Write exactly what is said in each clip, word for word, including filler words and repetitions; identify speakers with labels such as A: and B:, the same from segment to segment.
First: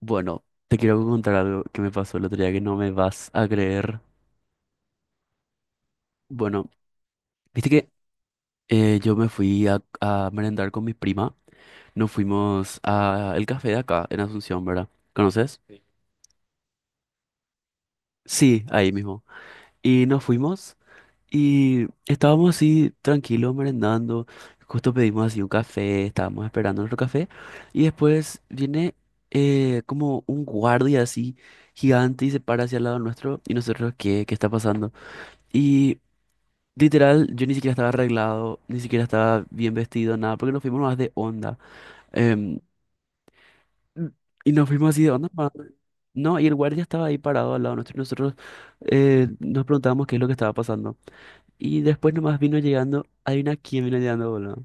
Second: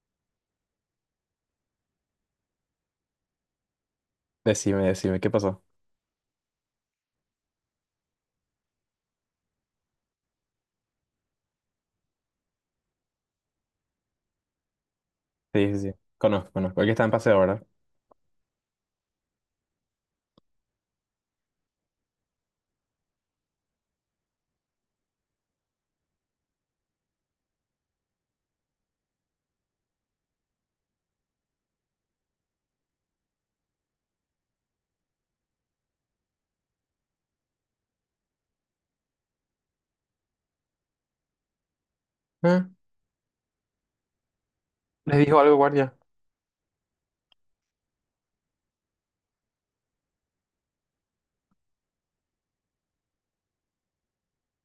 A: Bueno, te quiero contar algo que me pasó el otro día que no me vas a creer.
B: Decime, decime, ¿qué pasó?
A: Bueno, viste que eh, yo me fui a, a merendar con mi prima. Nos fuimos a el café de acá, en Asunción, ¿verdad? ¿Conoces?
B: Sí, sí,
A: Sí.
B: sí. Conozco, conozco. El que está en paseo, ¿verdad?
A: Sí, ahí mismo. Y nos fuimos y estábamos así tranquilos merendando. Justo pedimos así un café, estábamos esperando nuestro café. Y después viene eh, como un guardia así gigante y se para hacia el lado nuestro. Y nosotros, ¿qué? ¿Qué está pasando? Y literal, yo ni siquiera estaba arreglado, ni siquiera estaba bien vestido, nada, porque nos fuimos más de onda. Em,
B: Ah,
A: y nos fuimos así de
B: les
A: onda.
B: dijo
A: pa-
B: algo, guardia.
A: No, y el guardia estaba ahí parado al lado nuestro y nosotros eh, nos preguntábamos qué es lo que estaba pasando. Y después nomás vino llegando, adivina quién vino llegando, boludo.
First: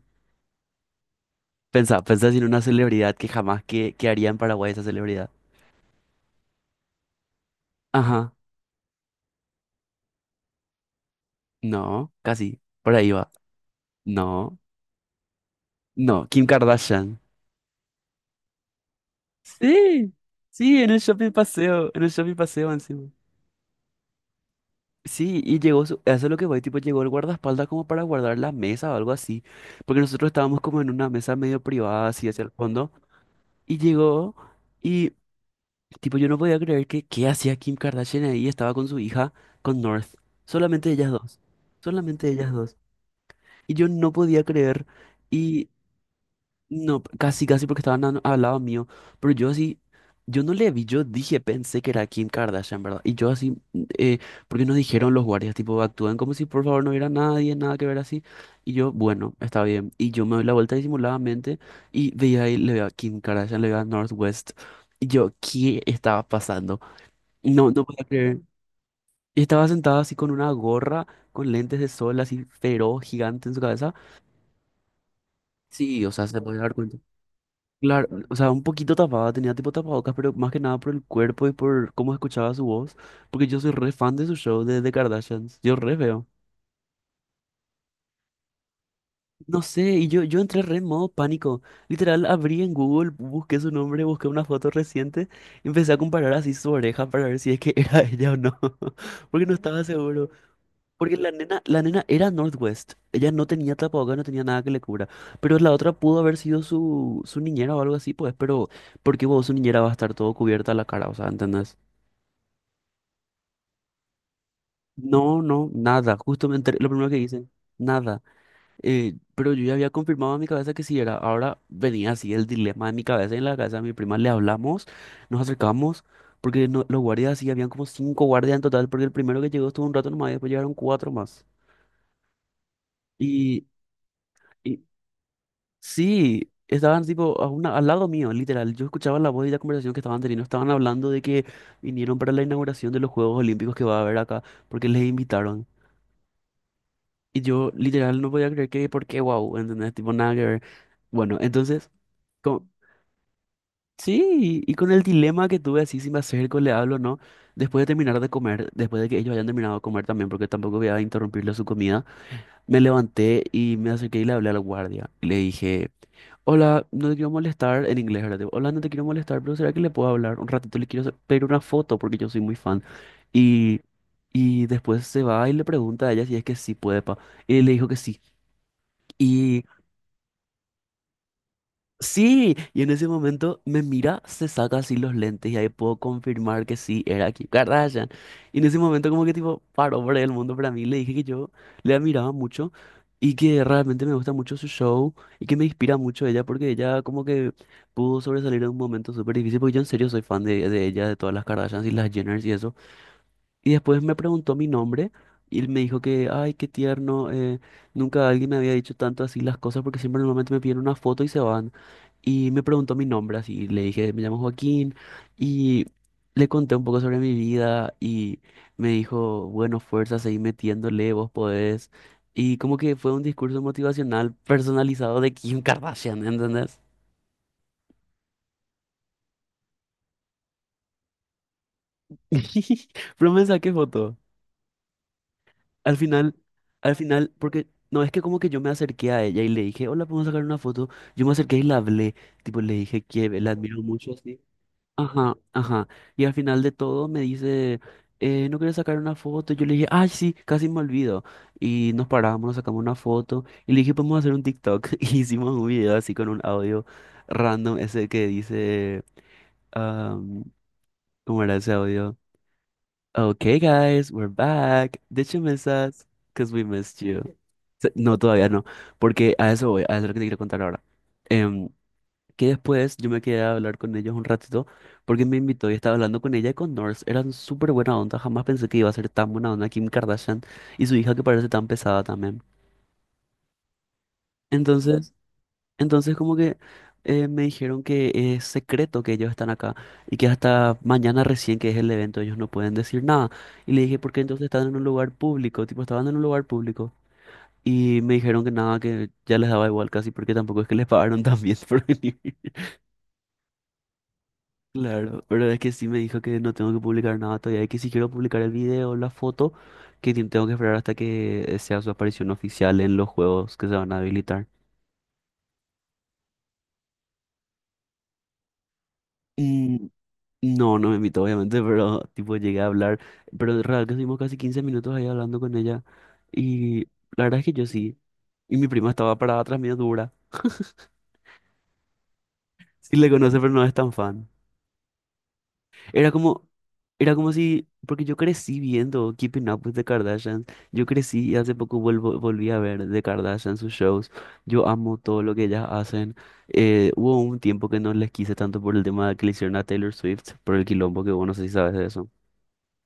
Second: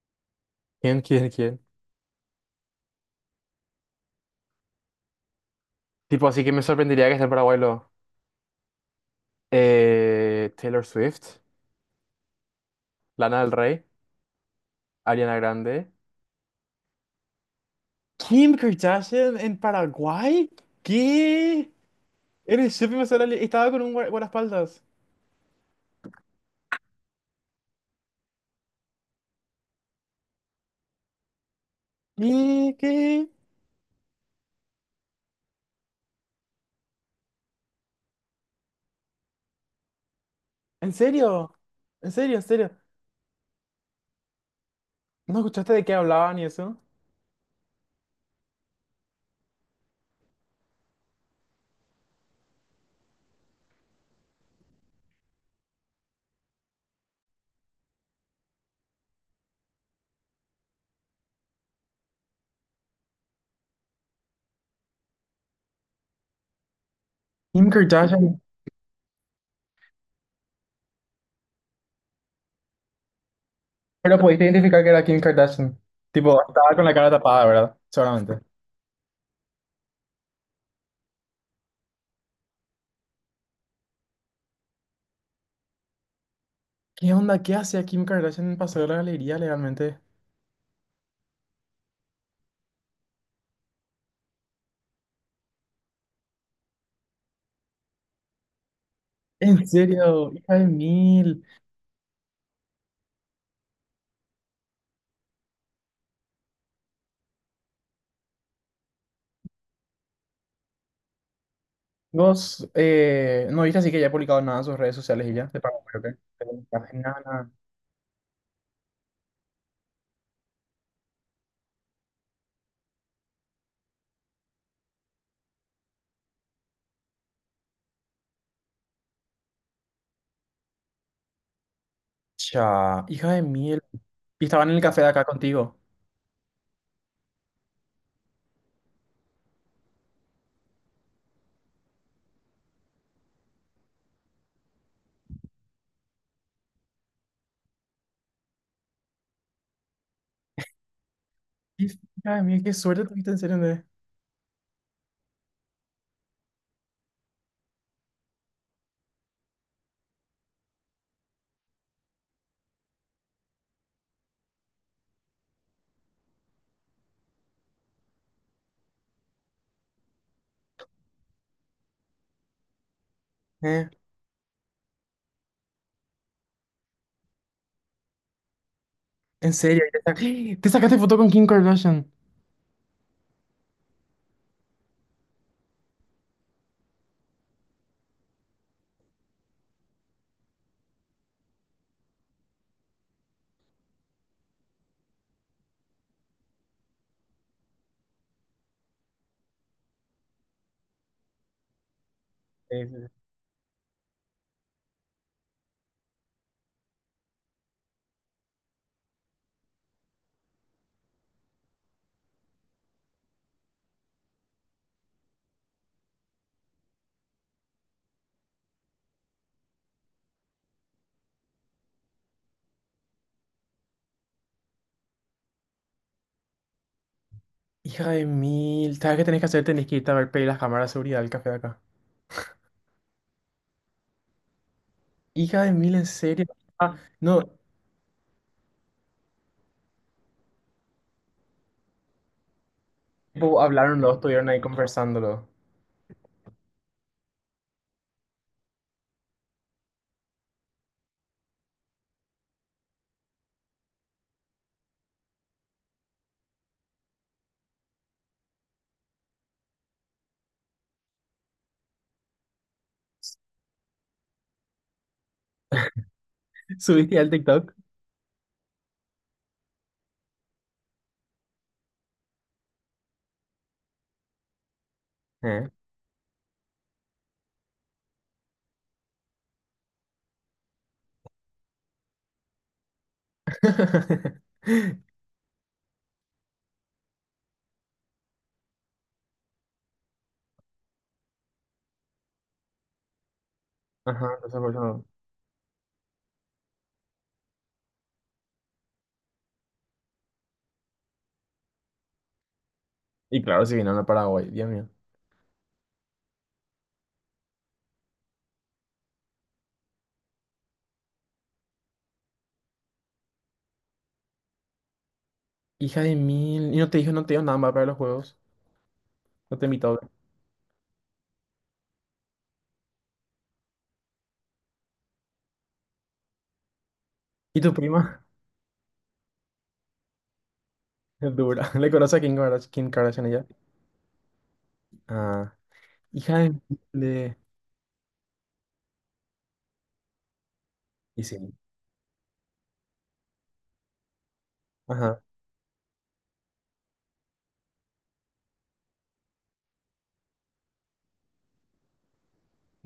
B: ¿Quién, quién, quién?
A: Pensá, pensá en una celebridad que jamás que, que haría en Paraguay esa celebridad.
B: Tipo, así que me sorprendería que esté en Paraguay lo-
A: Ajá,
B: eh, Taylor Swift,
A: no, casi, por ahí va.
B: Lana del Rey,
A: No,
B: Ariana Grande.
A: no, Kim Kardashian.
B: ¿Kim Kardashian en
A: Sí,
B: Paraguay?
A: sí, en el shopping
B: ¿Qué?
A: paseo, en el shopping
B: En el
A: paseo
B: shopping me
A: encima.
B: salió- estaba con un guar- guardaespaldas.
A: Sí, y llegó, su- eso es lo que voy, tipo, llegó el guardaespaldas como para guardar la mesa o algo así, porque nosotros estábamos como en una mesa medio privada, así hacia el
B: ¿Qué?
A: fondo,
B: ¿Qué?
A: y llegó, y tipo, yo no podía creer que, ¿qué hacía Kim Kardashian ahí? Estaba con su hija, con North, solamente
B: ¿En
A: ellas dos,
B: serio? ¿En
A: solamente
B: serio? ¿En
A: ellas
B: serio?
A: dos, y yo no podía creer,
B: ¿No escuchaste de qué hablaban y eso?
A: no, casi, casi porque estaban a- al lado mío. Pero yo así, yo no le vi, yo dije, pensé que era Kim Kardashian, ¿verdad? Y yo así, mm, eh, porque nos dijeron los guardias, tipo, actúan como si por favor no hubiera nadie, nada que ver así. Y yo, bueno, está bien. Y yo me doy la vuelta disimuladamente y veía ahí, le veía a Kim Kardashian, le veía a Northwest. Y yo, ¿qué estaba pasando?
B: Kim
A: No, no podía creer.
B: Kardashian.
A: Y estaba sentada así con una gorra, con lentes de sol, así feroz, gigante en su cabeza.
B: Pero pudiste identificar que era Kim Kardashian.
A: Sí, o sea, se
B: Tipo,
A: podía dar
B: estaba con la
A: cuenta.
B: cara tapada, ¿verdad?
A: Claro, o
B: Seguramente.
A: sea, un poquito tapada, tenía tipo tapabocas, pero más que nada por el cuerpo y por cómo escuchaba su voz, porque yo soy re fan de su show de The Kardashians, yo re veo.
B: ¿Qué onda? ¿Qué hacía Kim Kardashian en el Paseo de la Galería
A: No sé,
B: legalmente?
A: y yo, yo entré re en modo pánico. Literal, abrí en Google, busqué su nombre, busqué una foto reciente, y empecé a comparar así su oreja para ver si es que era ella o no, porque no
B: En
A: estaba seguro.
B: serio, hija de
A: Porque la
B: mil.
A: nena, la nena era Northwest. Ella no tenía tapabocas, no tenía nada que le cubra. Pero la otra pudo haber sido su, su niñera o algo así, pues. Pero, ¿por qué vos, su niñera va a estar todo cubierta la cara? O sea, ¿entendés?
B: Vos, eh, no viste así que ya ha publicado nada en sus redes sociales y
A: No,
B: ya. De
A: no,
B: pago, creo que.
A: nada. Justo me enteré- lo primero que
B: Nada,
A: dicen,
B: nada.
A: nada. Eh, pero yo ya había confirmado en mi cabeza que sí era. Ahora venía así el dilema en mi cabeza. En la casa de mi prima le hablamos, nos acercamos. Porque no- Los guardias sí, habían como cinco guardias en total. Porque el primero que llegó estuvo un rato nomás y después llegaron cuatro más.
B: Cha, hija de
A: Y.
B: mil. Y estaban en
A: Y
B: el café de acá contigo.
A: sí, estaban tipo a una- al lado mío, literal. Yo escuchaba la voz y la conversación que estaban teniendo. Estaban hablando de que vinieron para la inauguración de los Juegos Olímpicos que va a haber acá, porque les invitaron. Y yo literal no podía creer que, ¿por qué? Wow, ¿entendés? Tipo, nada que ver. Bueno, entonces,
B: Hija de mil,
A: con-
B: qué suerte tuviste en serio, ¿entendés?
A: sí, y con el dilema que tuve así, si me acerco, le hablo o no, después de terminar de comer, después de que ellos hayan terminado de comer también, porque tampoco voy a interrumpirle su comida, me levanté y me acerqué y le hablé al guardia. Y le dije... Hola, no te quiero molestar en inglés, ¿verdad? Tipo, hola, no te quiero molestar, pero ¿será que le puedo hablar un ratito? Le quiero sa- pedir una foto porque yo soy muy fan. Y,
B: Eh,
A: y después se va y le pregunta a ella si es que sí puede, pa. Y le dijo que sí.
B: en serio, y te, sac- te sacaste foto con Kim Kardashian.
A: Sí, y en ese momento me mira, se saca así los lentes y ahí puedo confirmar que sí era Kim Kardashian. Y en ese momento como que tipo paró por el mundo para mí, le dije que yo le admiraba mucho y que realmente me gusta mucho su show y que me inspira mucho ella porque ella como que pudo sobresalir en un momento súper difícil porque yo en serio soy fan de, de ella, de todas las Kardashians y las Jenners y eso.
B: Sí, sí,
A: Y después me preguntó mi nombre y él me dijo que, ay, qué tierno, eh, nunca alguien me había dicho tanto así las cosas porque siempre normalmente me piden una foto y se van. Y me preguntó mi nombre así, le dije, me llamo Joaquín y le conté un poco sobre mi vida y me dijo, bueno, fuerza, seguí metiéndole, vos podés. Y como que fue un discurso motivacional personalizado de Kim Kardashian, ¿entendés?
B: hija de mil, ¿sabes qué tenés que hacer? Tenés que irte a ver pedir las cámaras de seguridad del café de acá.
A: Pero me saqué foto.
B: Hija de mil,
A: Al
B: en
A: final,
B: serio.
A: al
B: Ah,
A: final,
B: no,
A: porque no es que como que yo me acerqué a ella y le dije, hola, ¿podemos sacar una foto? Yo me acerqué y la hablé, tipo, le dije que la
B: tipo,
A: admiro
B: hablaron
A: mucho
B: los,
A: así.
B: estuvieron ahí
A: Ajá,
B: conversándolo.
A: ajá. Y al final de todo me dice, eh, ¿no quieres sacar una foto? Yo le dije, ay, sí, casi me olvido. Y nos paramos, nos sacamos una foto y le dije, ¿podemos hacer un TikTok? Y hicimos un video así con un audio random, ese que dice, um, ¿cómo era ese audio? Okay, guys, we're back. Did you miss us? Because we missed
B: ¿Subiste al
A: you.
B: TikTok?
A: Se- No, todavía no, porque a eso voy, a eso es lo que te quiero contar ahora. Em, que después yo me quedé a hablar con ellos un ratito, porque me invitó
B: ¿Eh?
A: y estaba hablando con ella y con North. Eran súper buena onda, jamás pensé que iba a ser tan buena onda Kim Kardashian y su hija que parece tan pesada también. Entonces, entonces como que eh, me dijeron que es secreto que ellos están acá y que hasta mañana recién que es el evento ellos no pueden decir nada. Y le dije, ¿por qué
B: Ajá,
A: entonces
B: entonces
A: están
B: por
A: en
B: eso.
A: un
B: No.
A: lugar público? Tipo, estaban en un lugar público. Y me dijeron que nada, que ya les daba igual casi porque tampoco es que les pagaron tan bien por venir.
B: Y claro, si vinieron a Paraguay, Dios mío.
A: Claro, pero es que sí me dijo que no tengo que publicar nada todavía y que si quiero publicar el video o la foto, que ti- tengo que esperar hasta que sea su aparición oficial en los juegos que se van a habilitar.
B: Hija de mil, y no te dijo, no te dio nada más para los juegos. No te
A: Mm,
B: invitó.
A: no, no me invitó obviamente, pero tipo llegué a hablar, pero en real que estuvimos casi quince minutos ahí hablando con ella y la verdad es que
B: ¿Y
A: yo
B: tu
A: sí.
B: prima?
A: Y mi prima estaba parada atrás mío dura.
B: Es dura. ¿Le conoce a Kim Kardashian, Kim
A: Sí le
B: Kardashian
A: conoce,
B: ella?
A: pero no es tan fan.
B: Ah,
A: Era
B: hija
A: como,
B: de mil.
A: era como
B: de-
A: si, porque yo crecí viendo Keeping Up with the Kardashians, yo
B: Y
A: crecí y
B: sí.
A: hace poco vuelvo, volví a ver The Kardashians, sus shows, yo amo
B: Ajá.
A: todo lo que ellas hacen. Eh, hubo un tiempo que no les quise tanto por el tema que le hicieron a Taylor Swift, por el quilombo que vos no sé si sabes de eso.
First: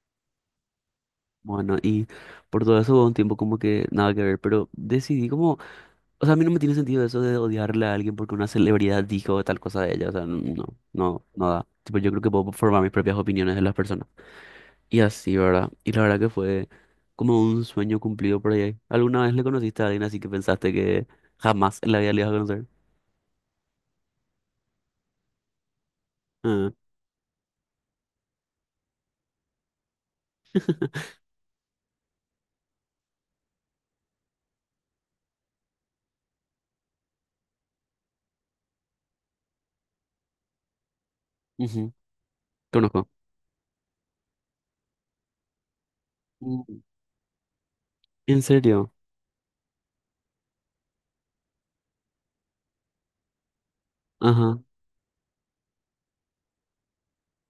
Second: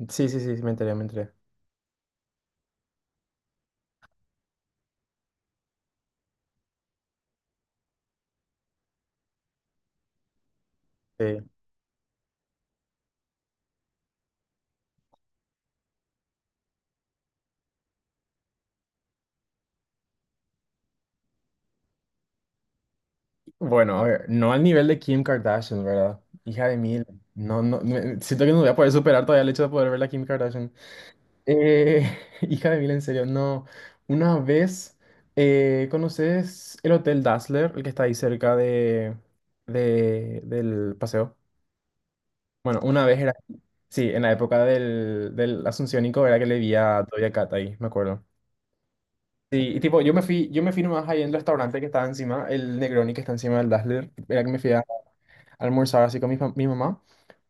B: Sí, sí, sí, sí, me enteré, me enteré.
A: Bueno, y por todo eso hubo un tiempo como que nada que ver, pero decidí como, o sea, a mí no me tiene sentido eso de odiarle a alguien porque una celebridad dijo tal cosa de ella, o sea, no, no,
B: Sí.
A: no da. Tipo, yo creo que puedo formar mis propias opiniones de las personas. Y así, ¿verdad? Y la verdad que fue como un sueño cumplido por ahí. ¿Alguna vez le conociste a alguien así que pensaste que jamás en la vida le ibas a conocer?
B: Bueno, a ver, no al nivel de Kim Kardashian, ¿verdad? Hija
A: Ah,
B: de mil. No, no, me- siento que no voy a poder superar todavía el hecho de poder ver a Kim Kardashian. Eh, hija de mil, en serio, no. Una vez, eh, ¿conoces el Hotel Dazzler, el que está ahí cerca de, de, del paseo?
A: ujú,
B: Bueno, una
A: conozco.
B: vez era, sí, en la época del, del Asunciónico era que le vi
A: Mm,
B: a Doja Cat ahí, me acuerdo.
A: ¿en serio?
B: Sí, y tipo, yo me fui, yo me fui nomás ahí en el restaurante que estaba encima, el Negroni que está encima del Dazzler, era que
A: Ajá,
B: me fui a almorzar así con mi, fam- mi mamá.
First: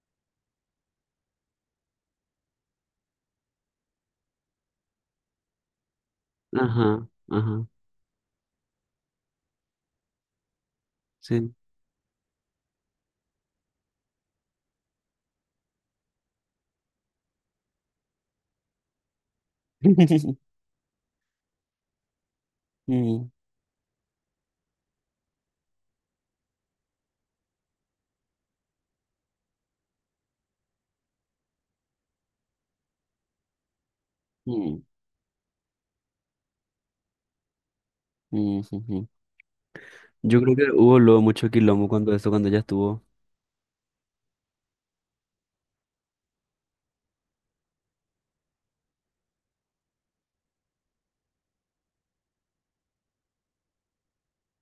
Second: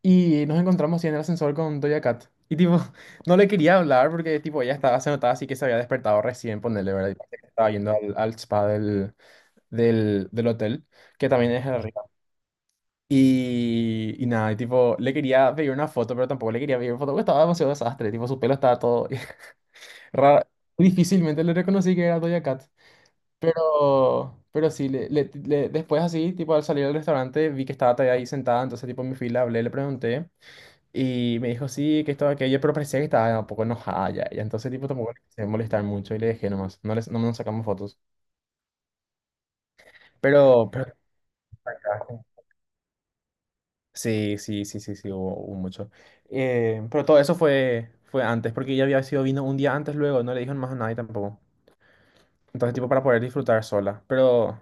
B: Y nos encontramos así en el ascensor con Doja Cat. Y tipo, no le quería hablar porque tipo ella estaba, se notaba así que se había despertado recién, ponerle,
A: ajá,
B: ¿verdad? Y parece que
A: ajá.
B: estaba yendo al, al spa del, del, del hotel, que también
A: Sí.
B: es arriba. Y, y nada, y tipo, le quería pedir una foto, pero tampoco le quería pedir foto porque estaba demasiado desastre. Tipo, su pelo estaba todo raro. Difícilmente le reconocí que era Doja Cat.
A: Mm,
B: Pero, pero sí, le, le- le- después así, tipo al salir del restaurante, vi que estaba todavía ahí sentada, entonces tipo en mi fila hablé, le pregunté y me dijo sí, que estaba aquello, pero parecía que estaba un poco enojada ya, y entonces
A: mm,
B: tipo tampoco le quise molestar mucho y le dejé nomás, no, les, no nos sacamos fotos.
A: mm, ujú. Yo creo
B: Pero,
A: que
B: pero
A: hubo luego mucho quilombo cuando eso, cuando ella estuvo.
B: sí, sí, sí, sí, sí, hubo, hubo mucho. Eh, pero todo eso fue, fue antes, porque ella había sido vino un día antes luego, no le dijeron más a nadie tampoco. Entonces tipo para poder disfrutar sola, pero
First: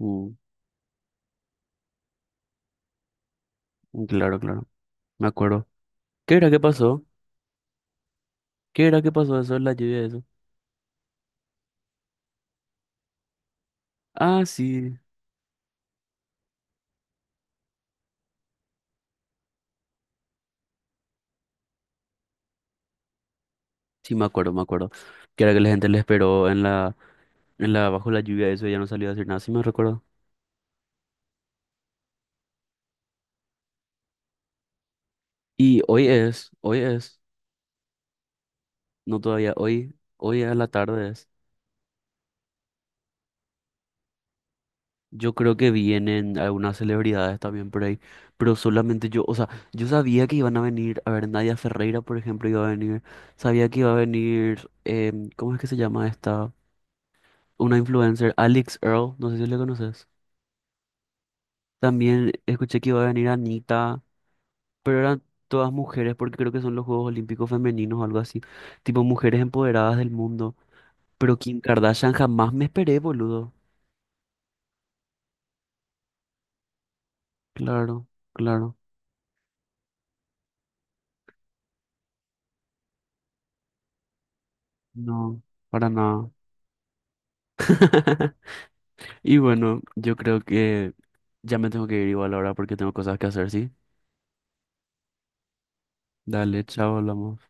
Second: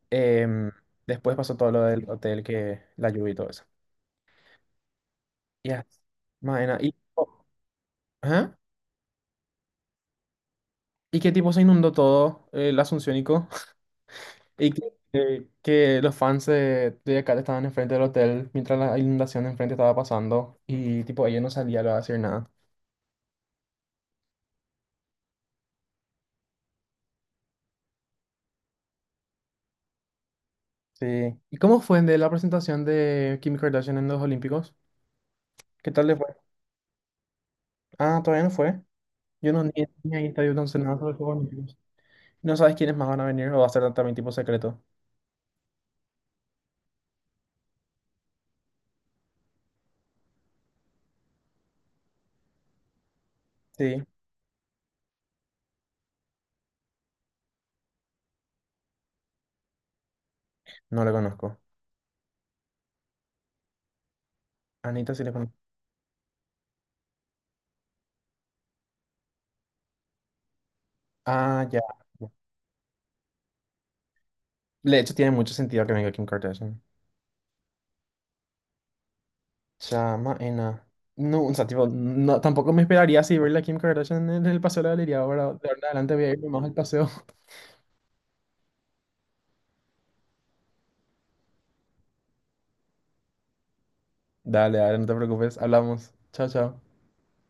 A: Mm,
B: em, después pasó todo lo del hotel, que la lluvia y todo eso.
A: claro, claro. Me acuerdo.
B: Ya,
A: ¿Qué era que
B: Maena. ¿Y,
A: pasó?
B: ajá.
A: ¿Qué era que pasó eso en la lluvia de eso?
B: ¿Y qué tipo se inundó todo eh, el Asunciónico?
A: Ah,
B: ¿Y que,
A: sí.
B: eh, que los fans de, de acá estaban enfrente del hotel mientras la inundación de enfrente estaba pasando? Y tipo, ella no salía a hacer nada.
A: Sí, me acuerdo, me acuerdo. Que era que la gente le esperó en la en la, bajo la lluvia, eso ya no salió a hacer nada, sí me recuerdo.
B: Sí. ¿Y cómo fue de la presentación de Kim Kardashian en los Olímpicos?
A: Y
B: ¿Qué tal
A: hoy
B: le fue?
A: es, hoy es,
B: Ah, todavía no fue.
A: no
B: Yo
A: todavía,
B: no ni,
A: hoy,
B: ni ahí
A: hoy
B: está, yo
A: a
B: no
A: la
B: sé nada
A: tarde
B: sobre los
A: es.
B: Juegos Olímpicos. ¿No sabes quiénes más van a venir o va a ser también tipo secreto?
A: Yo creo que vienen algunas celebridades también por ahí, pero solamente yo, o sea, yo sabía que iban a venir, a ver, Nadia Ferreira, por ejemplo, iba a venir, sabía que iba a
B: Sí.
A: venir, em, ¿cómo es que se llama esta? Una influencer, Alex Earl, no sé si le conoces.
B: No le conozco.
A: También escuché que iba a venir Anita, pero
B: Anita
A: eran
B: sí le conozco.
A: todas mujeres porque creo que son los Juegos Olímpicos Femeninos o algo así, tipo mujeres empoderadas del mundo. Pero Kim
B: Ah, ya.
A: Kardashian jamás me esperé, boludo.
B: De hecho, tiene mucho sentido que venga Kim Kardashian.
A: Claro, claro.
B: Chamaena. No, o sea, tipo, no, tampoco me esperaría así verla a Kim Kardashian en el paseo de la galería.
A: No,
B: Ahora, de ahora en
A: para
B: adelante voy
A: nada.
B: a irme más al paseo.
A: Y bueno, yo creo que ya me tengo que ir igual ahora porque tengo cosas que hacer, ¿sí?
B: Dale, dale, no te preocupes. Hablamos. Chao,
A: Dale,
B: chao.
A: chao, hablamos.